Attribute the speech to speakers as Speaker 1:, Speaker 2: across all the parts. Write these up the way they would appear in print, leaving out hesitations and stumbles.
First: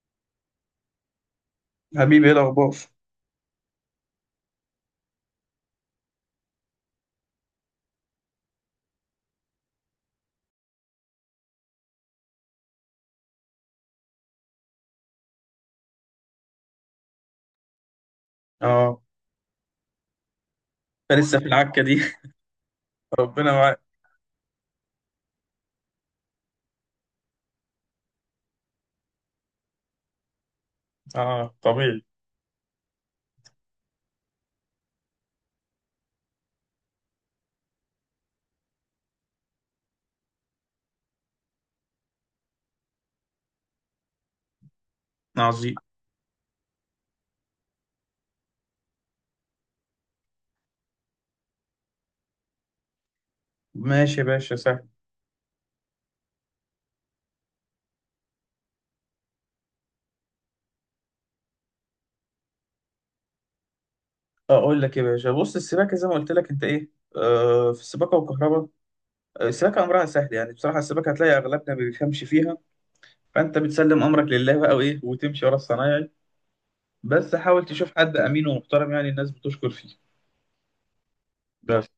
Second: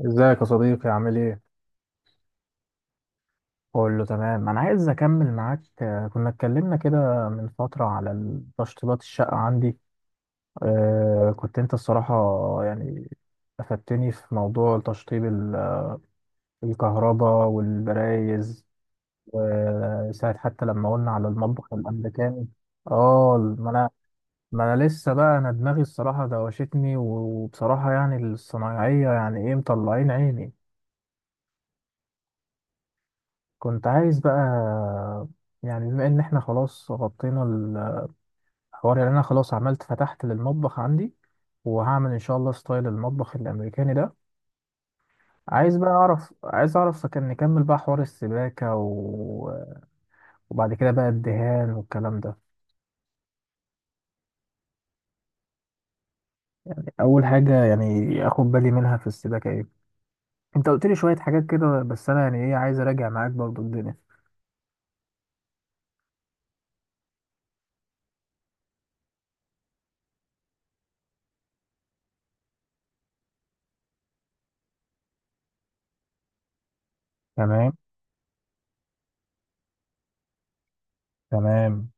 Speaker 1: ازيك يا صديقي عامل ايه؟
Speaker 2: حبيبي ايه الاخبار؟
Speaker 1: قول له تمام انا عايز اكمل معاك كنا اتكلمنا كده من فترة على تشطيبات الشقة عندي. آه، كنت انت الصراحة، يعني افدتني في موضوع تشطيب الكهرباء والبرايز،
Speaker 2: اه
Speaker 1: وساعة حتى لما قلنا
Speaker 2: انت
Speaker 1: على
Speaker 2: لسه في
Speaker 1: المطبخ
Speaker 2: العكه دي؟
Speaker 1: الامريكاني.
Speaker 2: ربنا
Speaker 1: اه، ما
Speaker 2: معاك.
Speaker 1: انا ما انا لسه بقى، انا دماغي الصراحة دوشتني، وبصراحة يعني الصنايعية يعني ايه مطلعين عيني.
Speaker 2: اه طبيعي.
Speaker 1: كنت عايز بقى، يعني بما ان احنا خلاص غطينا الحوار، يعني انا خلاص عملت فتحت للمطبخ عندي، وهعمل ان شاء الله ستايل المطبخ الامريكاني ده.
Speaker 2: عظيم.
Speaker 1: عايز بقى اعرف، عايز اعرف كان نكمل بقى حوار السباكة، وبعد كده بقى الدهان والكلام ده.
Speaker 2: ماشي يا باشا، سهل.
Speaker 1: اول حاجة يعني اخد بالي منها في السباكة ايه؟ انت قلت لي شوية حاجات كده، بس انا يعني ايه عايز اراجع معاك برضو الدنيا.
Speaker 2: اقول لك يا باشا، بص السباكه زي ما قلت لك انت ايه، آه، في السباكه والكهرباء. آه، السباكه امرها سهل، يعني بصراحه السباكه هتلاقي اغلبنا ما بيفهمش فيها، فانت بتسلم امرك لله بقى وايه وتمشي ورا الصنايعي. بس حاول
Speaker 1: تمام،
Speaker 2: تشوف حد امين ومحترم، يعني الناس بتشكر فيه. بس
Speaker 1: تمام،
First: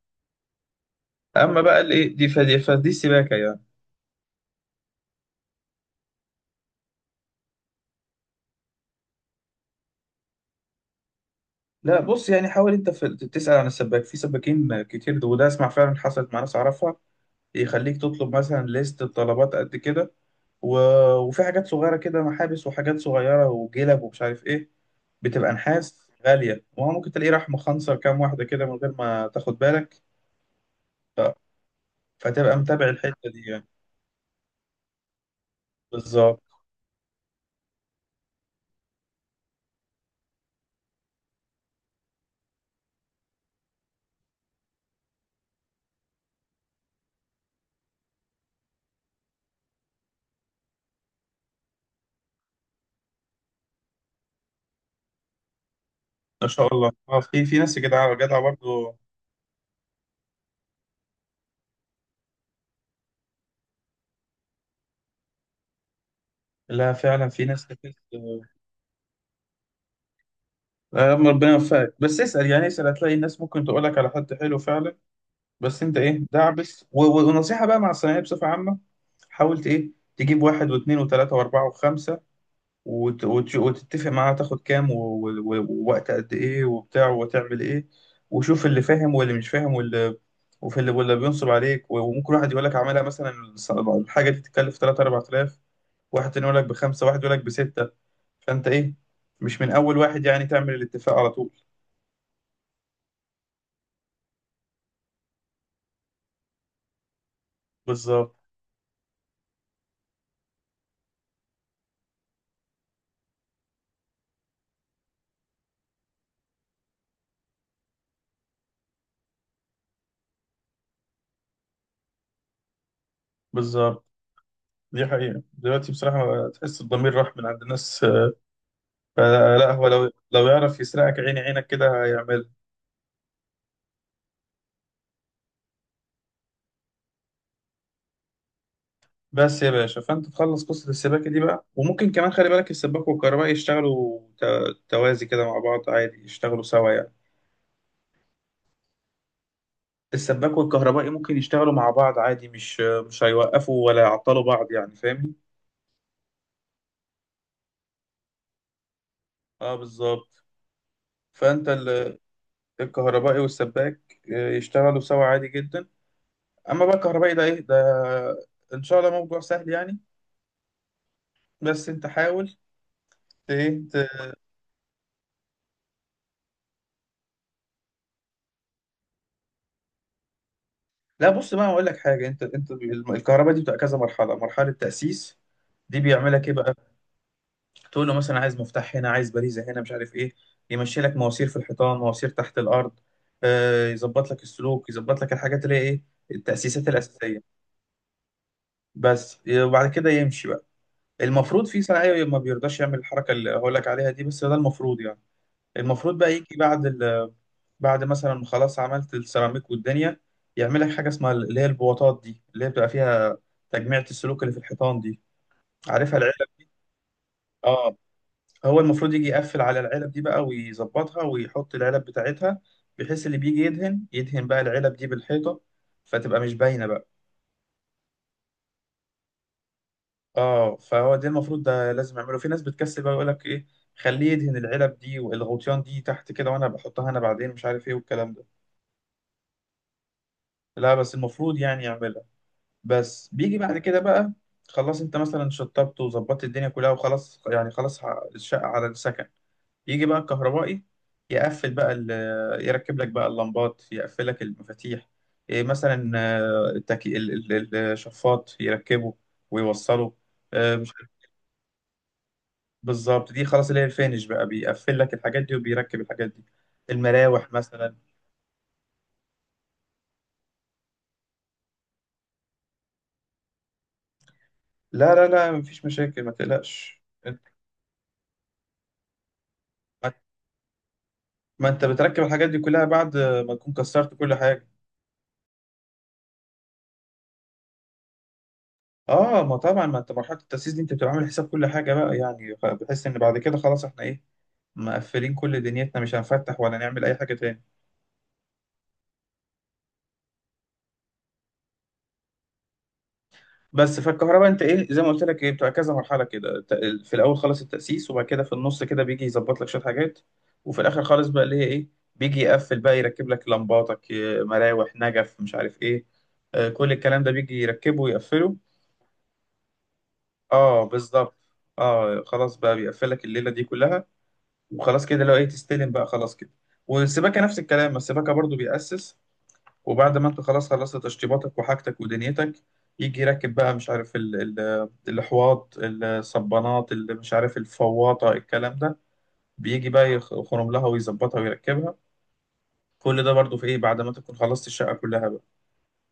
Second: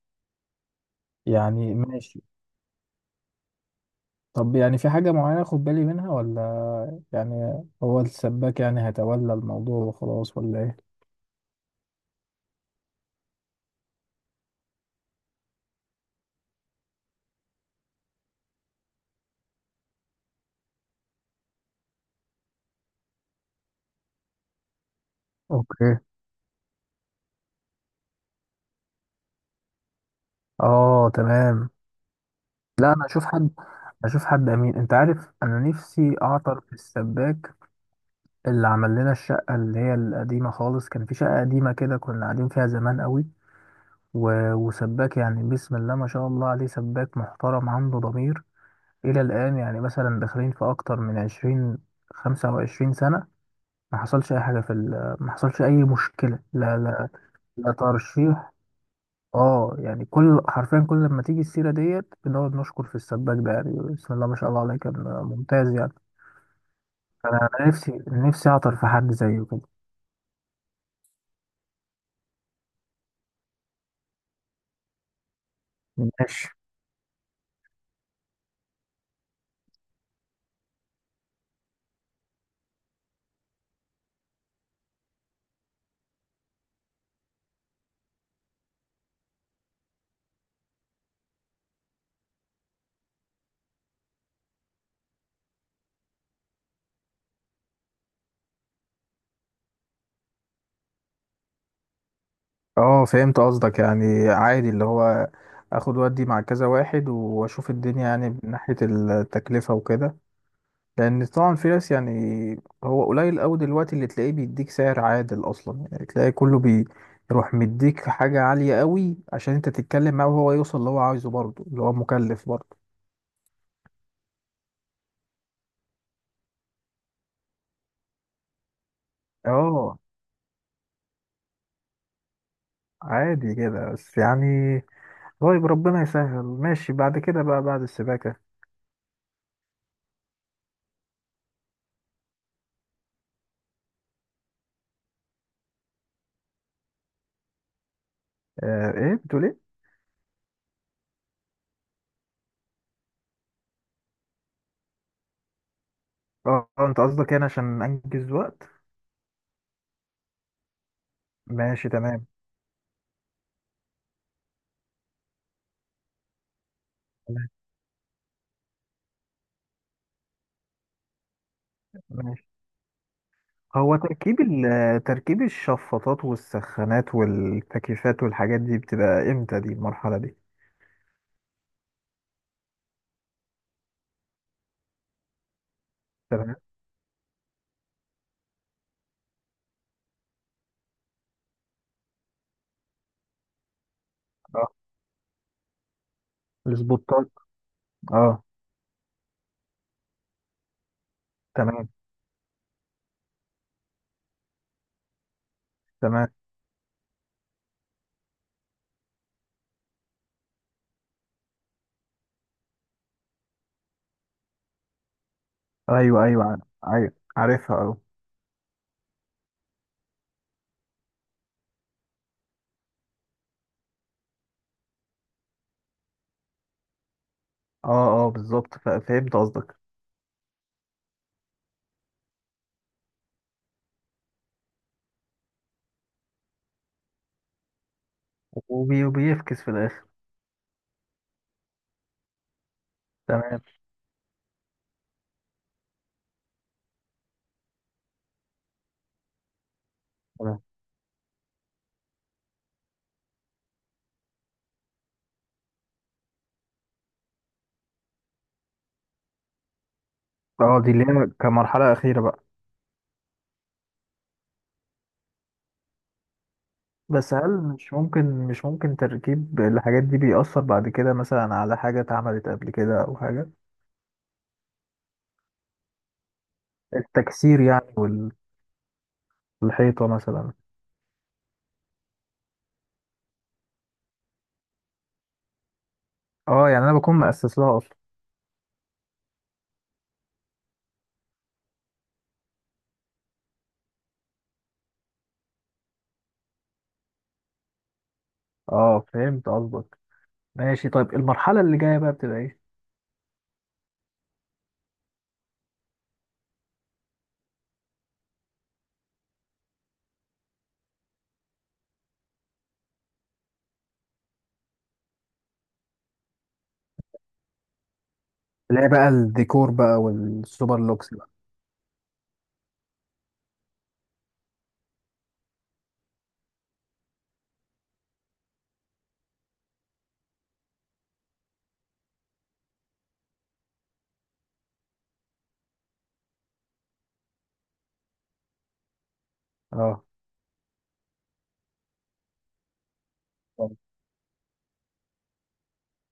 Speaker 2: اما
Speaker 1: يعني
Speaker 2: بقى الايه
Speaker 1: ماشي.
Speaker 2: دي فدي السباكه يعني.
Speaker 1: طب يعني في حاجة معينة أخد بالي منها، ولا يعني هو السباك يعني هيتولى الموضوع وخلاص ولا إيه؟
Speaker 2: لا بص، يعني حاول انت في تسال عن السباك، في سباكين كتير، وده اسمع فعلا حصلت مع ناس اعرفها، يخليك تطلب مثلا ليست بطلبات قد كده و... وفي حاجات صغيرة كده، محابس وحاجات صغيرة وجلب ومش عارف ايه، بتبقى
Speaker 1: اوكي،
Speaker 2: نحاس غالية، وهو ممكن تلاقيه راح مخنصر كام واحدة كده من غير ما تاخد بالك.
Speaker 1: اه
Speaker 2: ف...
Speaker 1: تمام.
Speaker 2: فتبقى متابع
Speaker 1: لا انا اشوف
Speaker 2: الحتة دي
Speaker 1: حد،
Speaker 2: يعني.
Speaker 1: اشوف حد امين، انت عارف انا نفسي
Speaker 2: بالظبط.
Speaker 1: اعطر في السباك اللي عمل لنا الشقه اللي هي القديمه خالص. كان في شقه قديمه كده كنا قاعدين فيها زمان قوي، وسباك يعني بسم الله ما شاء الله عليه، سباك محترم عنده ضمير الى الان. يعني مثلا داخلين في اكتر من 20 25 سنه، ما حصلش اي حاجه في ما حصلش اي مشكله،
Speaker 2: ما شاء
Speaker 1: لا
Speaker 2: الله،
Speaker 1: لا،
Speaker 2: اه في في
Speaker 1: لا
Speaker 2: ناس جدعة جدعة
Speaker 1: ترشيح.
Speaker 2: برضه.
Speaker 1: اه يعني كل حرفيا كل لما تيجي السيره ديت بنقعد نشكر في السباك ده، يعني بسم الله ما شاء الله عليه، كان ممتاز يعني.
Speaker 2: لا فعلا
Speaker 1: انا
Speaker 2: في ناس كتير.
Speaker 1: نفسي اعطر في حد زيه كده.
Speaker 2: آه، ربنا يوفقك، بس اسأل يعني، اسأل هتلاقي الناس ممكن تقولك على حد حلو فعلا. بس انت ايه
Speaker 1: ماشي.
Speaker 2: دعبس ونصيحة بقى مع الثانوية بصفة عامة. حاولت ايه تجيب واحد واثنين وثلاثة واربعة وخمسة وتتفق معاه تاخد كام ووقت قد ايه وبتاع وتعمل ايه، وشوف اللي فاهم واللي مش فاهم واللي وفي اللي واللي بينصب عليك، وممكن واحد يقول لك اعملها مثلا الحاجة دي تتكلف 3 4000، واحد تاني يقول لك بخمسة، واحد يقول لك بستة. فانت ايه مش من اول واحد يعني تعمل الاتفاق على طول.
Speaker 1: اه فهمت قصدك، يعني عادي اللي هو اخد ودي مع كذا واحد، واشوف الدنيا يعني
Speaker 2: بالظبط.
Speaker 1: من ناحية التكلفة وكده. لان طبعا في ناس يعني هو قليل قوي دلوقتي اللي تلاقيه بيديك سعر عادل اصلا، يعني تلاقي كله بيروح مديك حاجه عاليه قوي، عشان انت تتكلم معاه وهو يوصل اللي هو عايزه برضه اللي هو مكلف برضه.
Speaker 2: بالظبط، دي حقيقة، دلوقتي بصراحة تحس الضمير راح من عند الناس. آه، لا هو
Speaker 1: اه
Speaker 2: لو يعرف يسرقك عيني عينك كده هيعملها.
Speaker 1: عادي كده بس يعني. طيب ربنا يسهل، ماشي. بعد كده بقى بعد السباكه،
Speaker 2: بس يا باشا، فأنت تخلص قصة السباكة دي بقى، وممكن كمان خلي بالك السباك والكهربائي يشتغلوا توازي كده مع بعض عادي، يشتغلوا سوا يعني.
Speaker 1: آه ايه بتقول ايه؟
Speaker 2: السباك والكهربائي ممكن يشتغلوا مع بعض عادي، مش هيوقفوا ولا يعطلوا بعض يعني، فاهمني؟
Speaker 1: اه، آه، انت قصدك يعني عشان انجز وقت.
Speaker 2: اه بالظبط. فأنت
Speaker 1: ماشي تمام.
Speaker 2: الكهربائي والسباك آه، يشتغلوا سوا عادي جدا. أما بقى الكهربائي ده
Speaker 1: تمام،
Speaker 2: إيه ده، إن شاء الله موضوع سهل يعني. بس انت
Speaker 1: ماشي.
Speaker 2: حاول ت...
Speaker 1: هو
Speaker 2: ت-
Speaker 1: تركيب تركيب الشفاطات والسخانات والتكييفات والحاجات دي بتبقى امتى؟ دي المرحلة دي.
Speaker 2: لا بص بقى هقول لك حاجه، انت الكهرباء دي بتبقى كذا مرحله. مرحله تاسيس، دي بيعملك ايه
Speaker 1: تمام.
Speaker 2: بقى، تقول له مثلا عايز مفتاح هنا، عايز باريزه هنا، مش عارف ايه، يمشي لك مواسير في الحيطان، مواسير تحت الارض، آه، يظبط لك
Speaker 1: اه،
Speaker 2: السلوك، يظبط لك الحاجات اللي هي ايه، التاسيسات
Speaker 1: السبوتات.
Speaker 2: الاساسيه
Speaker 1: اه.
Speaker 2: بس. وبعد كده يمشي بقى، المفروض في
Speaker 1: تمام،
Speaker 2: صنايعي ما بيرضاش يعمل الحركه اللي هقول لك عليها دي، بس ده المفروض يعني. المفروض
Speaker 1: تمام.
Speaker 2: بقى يجي بعد بعد مثلا ما خلاص عملت السيراميك والدنيا، يعمل لك حاجه اسمها اللي هي البواطات دي، اللي هي بتبقى فيها تجميعة السلوك اللي في الحيطان دي، عارفها،
Speaker 1: ايوه،
Speaker 2: العلب.
Speaker 1: ايوه عارفها
Speaker 2: اه.
Speaker 1: اه.
Speaker 2: هو المفروض يجي يقفل على العلب دي بقى، ويظبطها ويحط العلب بتاعتها، بحيث اللي بيجي يدهن يدهن بقى العلب دي بالحيطه، فتبقى مش باينه بقى.
Speaker 1: اه اه بالظبط، فهمت قصدك.
Speaker 2: اه فهو ده المفروض، ده لازم اعمله. في ناس بتكسل بقى يقول لك ايه، خليه يدهن العلب دي والغطيان دي تحت كده، وانا بحطها انا بعدين مش عارف ايه والكلام ده.
Speaker 1: وبيفكس في الاخر.
Speaker 2: لا بس المفروض يعني يعملها. بس بيجي
Speaker 1: تمام.
Speaker 2: بعد كده بقى، خلاص انت مثلا شطبت وظبطت الدنيا كلها وخلاص، يعني خلاص الشقة على السكن، يجي بقى
Speaker 1: تمام.
Speaker 2: الكهربائي يقفل بقى يركب لك بقى اللمبات، يقفل لك المفاتيح، إيه مثلا آه، الشفاط يركبه ويوصله، آه،
Speaker 1: اه دي
Speaker 2: مش
Speaker 1: اللي
Speaker 2: عارف.
Speaker 1: هي كمرحلة أخيرة بقى.
Speaker 2: بالظبط، دي خلاص اللي هي الفينش بقى، بيقفل لك الحاجات دي وبيركب الحاجات دي،
Speaker 1: بس هل
Speaker 2: المراوح
Speaker 1: مش
Speaker 2: مثلا.
Speaker 1: ممكن، تركيب الحاجات دي بيأثر بعد كده مثلا على حاجة اتعملت قبل كده أو حاجة؟
Speaker 2: لا، مفيش مشاكل، ما تقلقش انت.
Speaker 1: التكسير يعني، والحيطة
Speaker 2: ما
Speaker 1: مثلا.
Speaker 2: ما انت بتركب الحاجات دي كلها بعد ما تكون كسرت كل حاجة.
Speaker 1: اه يعني انا بكون مؤسس لها اصلا.
Speaker 2: اه ما طبعا، ما انت مرحله التاسيس دي انت بتبقى عامل حساب كل حاجه بقى يعني، بحس ان بعد كده خلاص احنا ايه، مقفلين كل دنيتنا مش هنفتح ولا نعمل اي حاجه تاني.
Speaker 1: اه فهمت قصدك. ماشي. طيب المرحله اللي جايه بقى بتبقى ايه؟
Speaker 2: بس فالكهرباء انت ايه زي ما قلت لك، ايه بتبقى كذا مرحله كده. في الاول خالص التاسيس، وبعد كده في النص كده بيجي يظبط لك شويه حاجات، وفي الاخر خالص بقى اللي هي ايه، بيجي يقفل بقى يركب لك لمباتك، مراوح، نجف، مش عارف ايه، آه، كل الكلام ده بيجي يركبه ويقفله.
Speaker 1: اللي هي بقى الديكور بقى والسوبر
Speaker 2: اه
Speaker 1: لوكس بقى.
Speaker 2: بالظبط. اه خلاص بقى، بيقفل لك الليله دي كلها، وخلاص كده لو ايه تستلم بقى خلاص كده. والسباكة نفس الكلام، السباكة برضو بيأسس، وبعد ما انت خلاص خلصت تشطيباتك وحاجتك ودنيتك، يجي يركب بقى مش عارف ال ال الحواض، الصبانات، اللي مش عارف الفواطة، الكلام ده، بيجي
Speaker 1: اه.
Speaker 2: بقى يخرم لها ويظبطها ويركبها. كل ده برضو في ايه بعد ما تكون خلصت الشقة كلها بقى،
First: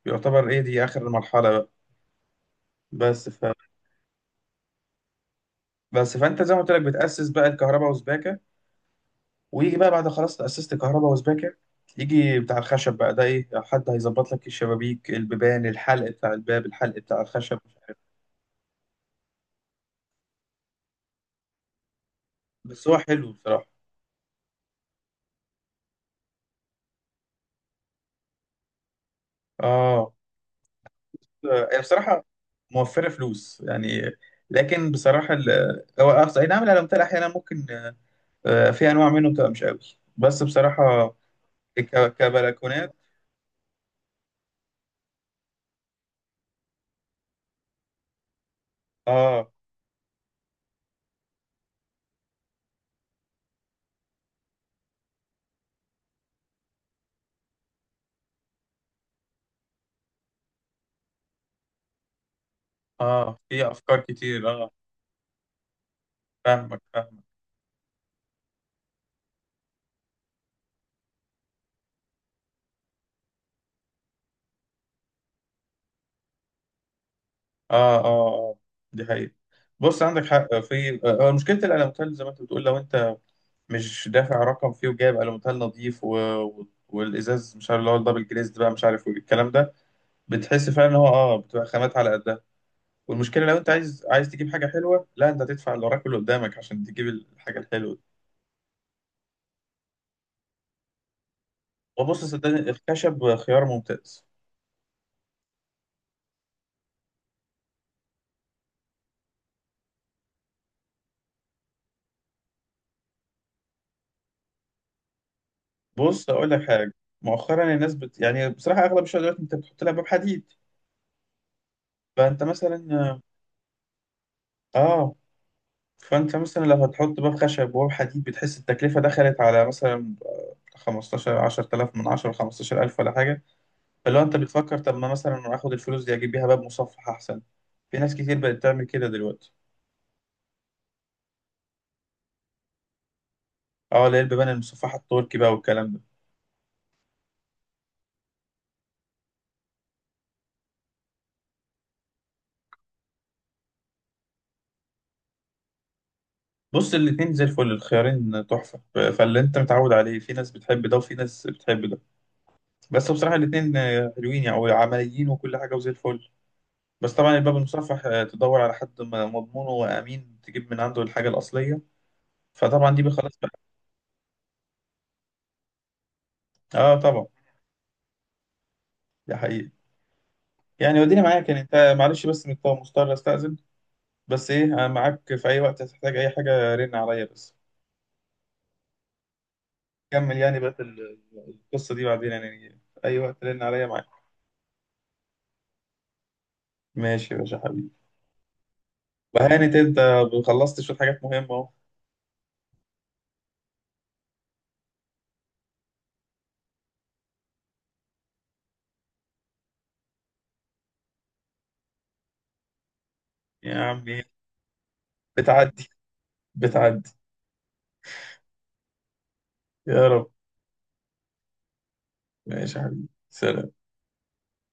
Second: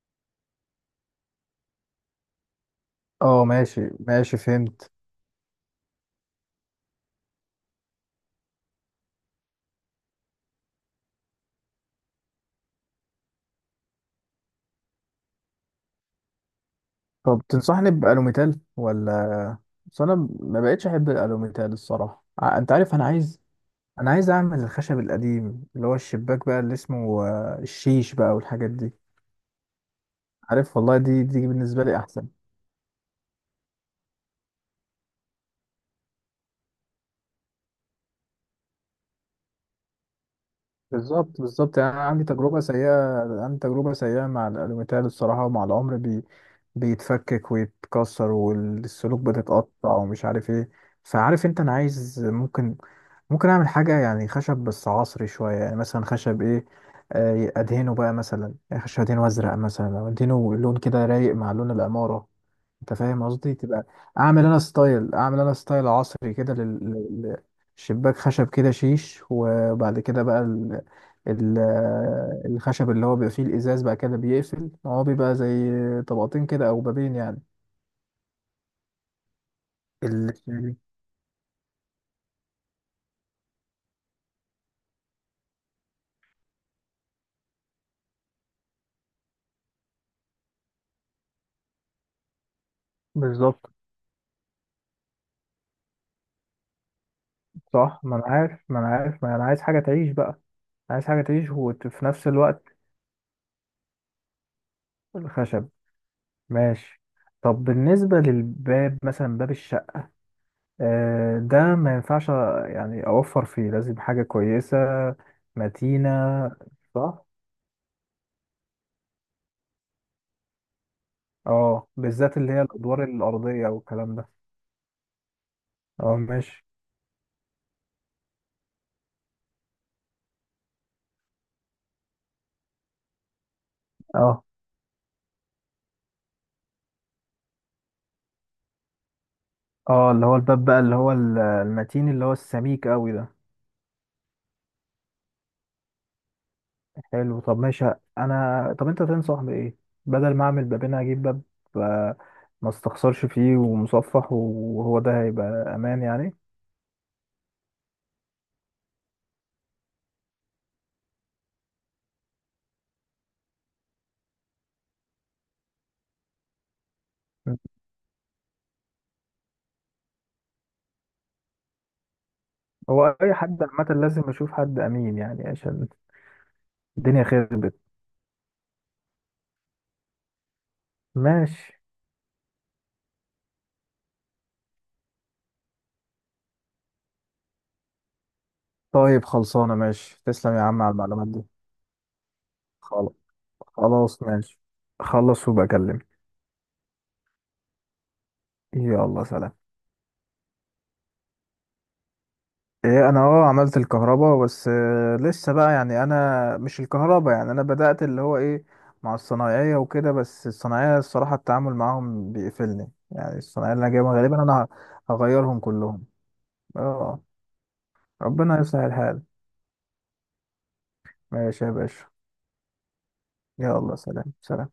Speaker 2: يعتبر ايه دي آخر المرحلة بقى. بس ف
Speaker 1: اه ماشي ماشي فهمت.
Speaker 2: بس فانت زي ما قلت لك بتأسس بقى الكهرباء وسباكة، ويجي بقى بعد خلاص تأسست كهرباء وسباكة، يجي بتاع الخشب بقى ده ايه، حد هيظبط لك الشبابيك، البيبان، الحلق بتاع الباب، الحلق بتاع
Speaker 1: طب
Speaker 2: الخشب، مش
Speaker 1: تنصحني
Speaker 2: عارف.
Speaker 1: بألوميتال، ولا بس انا ما بقتش احب الألوميتال الصراحة، انت
Speaker 2: بس
Speaker 1: عارف
Speaker 2: هو حلو بصراحة.
Speaker 1: انا عايز اعمل الخشب القديم اللي هو الشباك بقى، اللي اسمه آه، الشيش بقى والحاجات دي.
Speaker 2: اه
Speaker 1: عارف والله، دي
Speaker 2: هي
Speaker 1: بالنسبة لي
Speaker 2: بصراحة
Speaker 1: احسن.
Speaker 2: موفرة فلوس يعني، لكن بصراحة هو أقصى، اي نعم الألمتال احيانا ممكن آه، في انواع منه بتبقى مش قوي، بس بصراحة
Speaker 1: بالظبط، بالظبط، يعني انا عندي تجربه
Speaker 2: كبلكونات.
Speaker 1: سيئه، عندي تجربه سيئه مع الالوميتال الصراحه، ومع العمر بيتفكك ويتكسر والسلوك
Speaker 2: اه.
Speaker 1: بتتقطع ومش عارف ايه. فعارف انت، انا عايز ممكن، ممكن اعمل حاجه يعني خشب بس عصري شويه، يعني مثلا خشب ايه، آه، ادهنه بقى، مثلا يعني خشب ادهنه ازرق، مثلا او ادهنه لون كده رايق مع لون العماره. انت فاهم
Speaker 2: اه
Speaker 1: قصدي
Speaker 2: في
Speaker 1: تبقى
Speaker 2: افكار
Speaker 1: اعمل
Speaker 2: كتير،
Speaker 1: انا
Speaker 2: اه.
Speaker 1: ستايل، عصري كده
Speaker 2: فاهمك فاهمك.
Speaker 1: لل- شباك خشب كده شيش، وبعد كده بقى ال... الخشب اللي هو بيبقى فيه الازاز بقى كده بيقفل، هو بيبقى زي طبقتين كده او بابين يعني.
Speaker 2: اه، دي حقيقة. بص، عندك حق
Speaker 1: ال-
Speaker 2: في آه، مشكلة الألوميتال زي ما انت بتقول، لو انت مش دافع رقم فيه وجايب ألوميتال نظيف والإزاز مش عارف اللي هو الدبل جليزد بقى مش عارف والكلام ده، بتحس فعلا ان هو اه بتبقى خامات على قدها. والمشكلة لو انت
Speaker 1: بالظبط.
Speaker 2: عايز تجيب حاجة حلوة، لا انت هتدفع اللي وراك واللي قدامك عشان تجيب الحاجة الحلوة
Speaker 1: صح،
Speaker 2: دي.
Speaker 1: ما انا عارف ما انا عايز حاجه تعيش بقى، عايز حاجه تعيش وفي
Speaker 2: وبص
Speaker 1: نفس
Speaker 2: صدقني
Speaker 1: الوقت.
Speaker 2: الخشب خيار ممتاز.
Speaker 1: الخشب. ماشي. طب بالنسبه للباب مثلا، باب الشقه آه، ده ما ينفعش يعني اوفر فيه، لازم حاجة كويسة متينة.
Speaker 2: بص أقول لك حاجة،
Speaker 1: صح.
Speaker 2: مؤخرا الناس يعني بصراحة أغلب الشغلات دلوقتي انت بتحط لها باب حديد.
Speaker 1: اه بالذات
Speaker 2: فانت
Speaker 1: اللي هي الادوار
Speaker 2: مثلا،
Speaker 1: الارضية والكلام ده.
Speaker 2: اه
Speaker 1: اه
Speaker 2: فانت
Speaker 1: ماشي.
Speaker 2: مثلا لو هتحط باب خشب وباب حديد بتحس التكلفه دخلت على مثلا 15 10000 من 10 15000 ولا حاجه. فلو انت
Speaker 1: اه
Speaker 2: بتفكر طب ما مثلا اخد الفلوس دي اجيب بيها باب مصفح احسن، في ناس كتير بقت تعمل كده دلوقتي.
Speaker 1: اه اللي هو الباب بقى، اللي هو المتين، اللي هو السميك قوي ده.
Speaker 2: اه اللي هي البيبان المصفحه التركي بقى والكلام ده.
Speaker 1: حلو. طب ماشي انا، طب انت تنصح بايه؟ بدل ما اعمل بابين هجيب باب آه، ما استخسرش فيه ومصفح، وهو ده هيبقى امان يعني.
Speaker 2: بص الاتنين زي الفل، الخيارين تحفه، فاللي انت متعود عليه، في ناس بتحب ده وفي ناس بتحب ده، بس بصراحه الاتنين آه، حلوين يعني وعمليين وكل حاجه وزي الفل. بس طبعا الباب
Speaker 1: م.
Speaker 2: المصفح آه، تدور على حد مضمون وامين تجيب من عنده الحاجه الاصليه، فطبعا دي بقى
Speaker 1: هو اي
Speaker 2: خلاص بقى.
Speaker 1: حد عامه لازم اشوف حد امين يعني، عشان
Speaker 2: اه
Speaker 1: الدنيا
Speaker 2: طبعا.
Speaker 1: خربت.
Speaker 2: دي حقيقة. يعني وديني معاك يعني
Speaker 1: ماشي.
Speaker 2: انت، معلش بس مضطر استأذن. بس ايه انا معاك في اي وقت هتحتاج اي حاجة رن عليا بس،
Speaker 1: طيب خلصانة، ماشي،
Speaker 2: كمل
Speaker 1: تسلم
Speaker 2: يعني
Speaker 1: يا
Speaker 2: بقى
Speaker 1: عم على المعلومات دي.
Speaker 2: القصة دي بعدين، يعني في
Speaker 1: خلاص،
Speaker 2: اي وقت رن عليا معاك.
Speaker 1: خلاص ماشي. خلص وبقى اكلم.
Speaker 2: ماشي يا باشا حبيبي.
Speaker 1: يلا سلام.
Speaker 2: وهانت انت، خلصت شوية حاجات مهمة اهو.
Speaker 1: ايه، انا اه عملت الكهرباء بس آه، لسه بقى، يعني انا مش الكهرباء، يعني انا بدأت اللي هو ايه مع الصنايعية وكده، بس الصنايعية الصراحة التعامل معاهم بيقفلني، يعني
Speaker 2: يا
Speaker 1: الصنايعية اللي انا جايبها
Speaker 2: عمي
Speaker 1: غالبا انا هغيرهم
Speaker 2: بتعدي،
Speaker 1: كلهم.
Speaker 2: بتعدي.
Speaker 1: اه ربنا يصلح الحال.
Speaker 2: يا رب.
Speaker 1: ماشي يا باشا.
Speaker 2: ماشي يا حبيبي، سلام.
Speaker 1: يلا سلام سلام.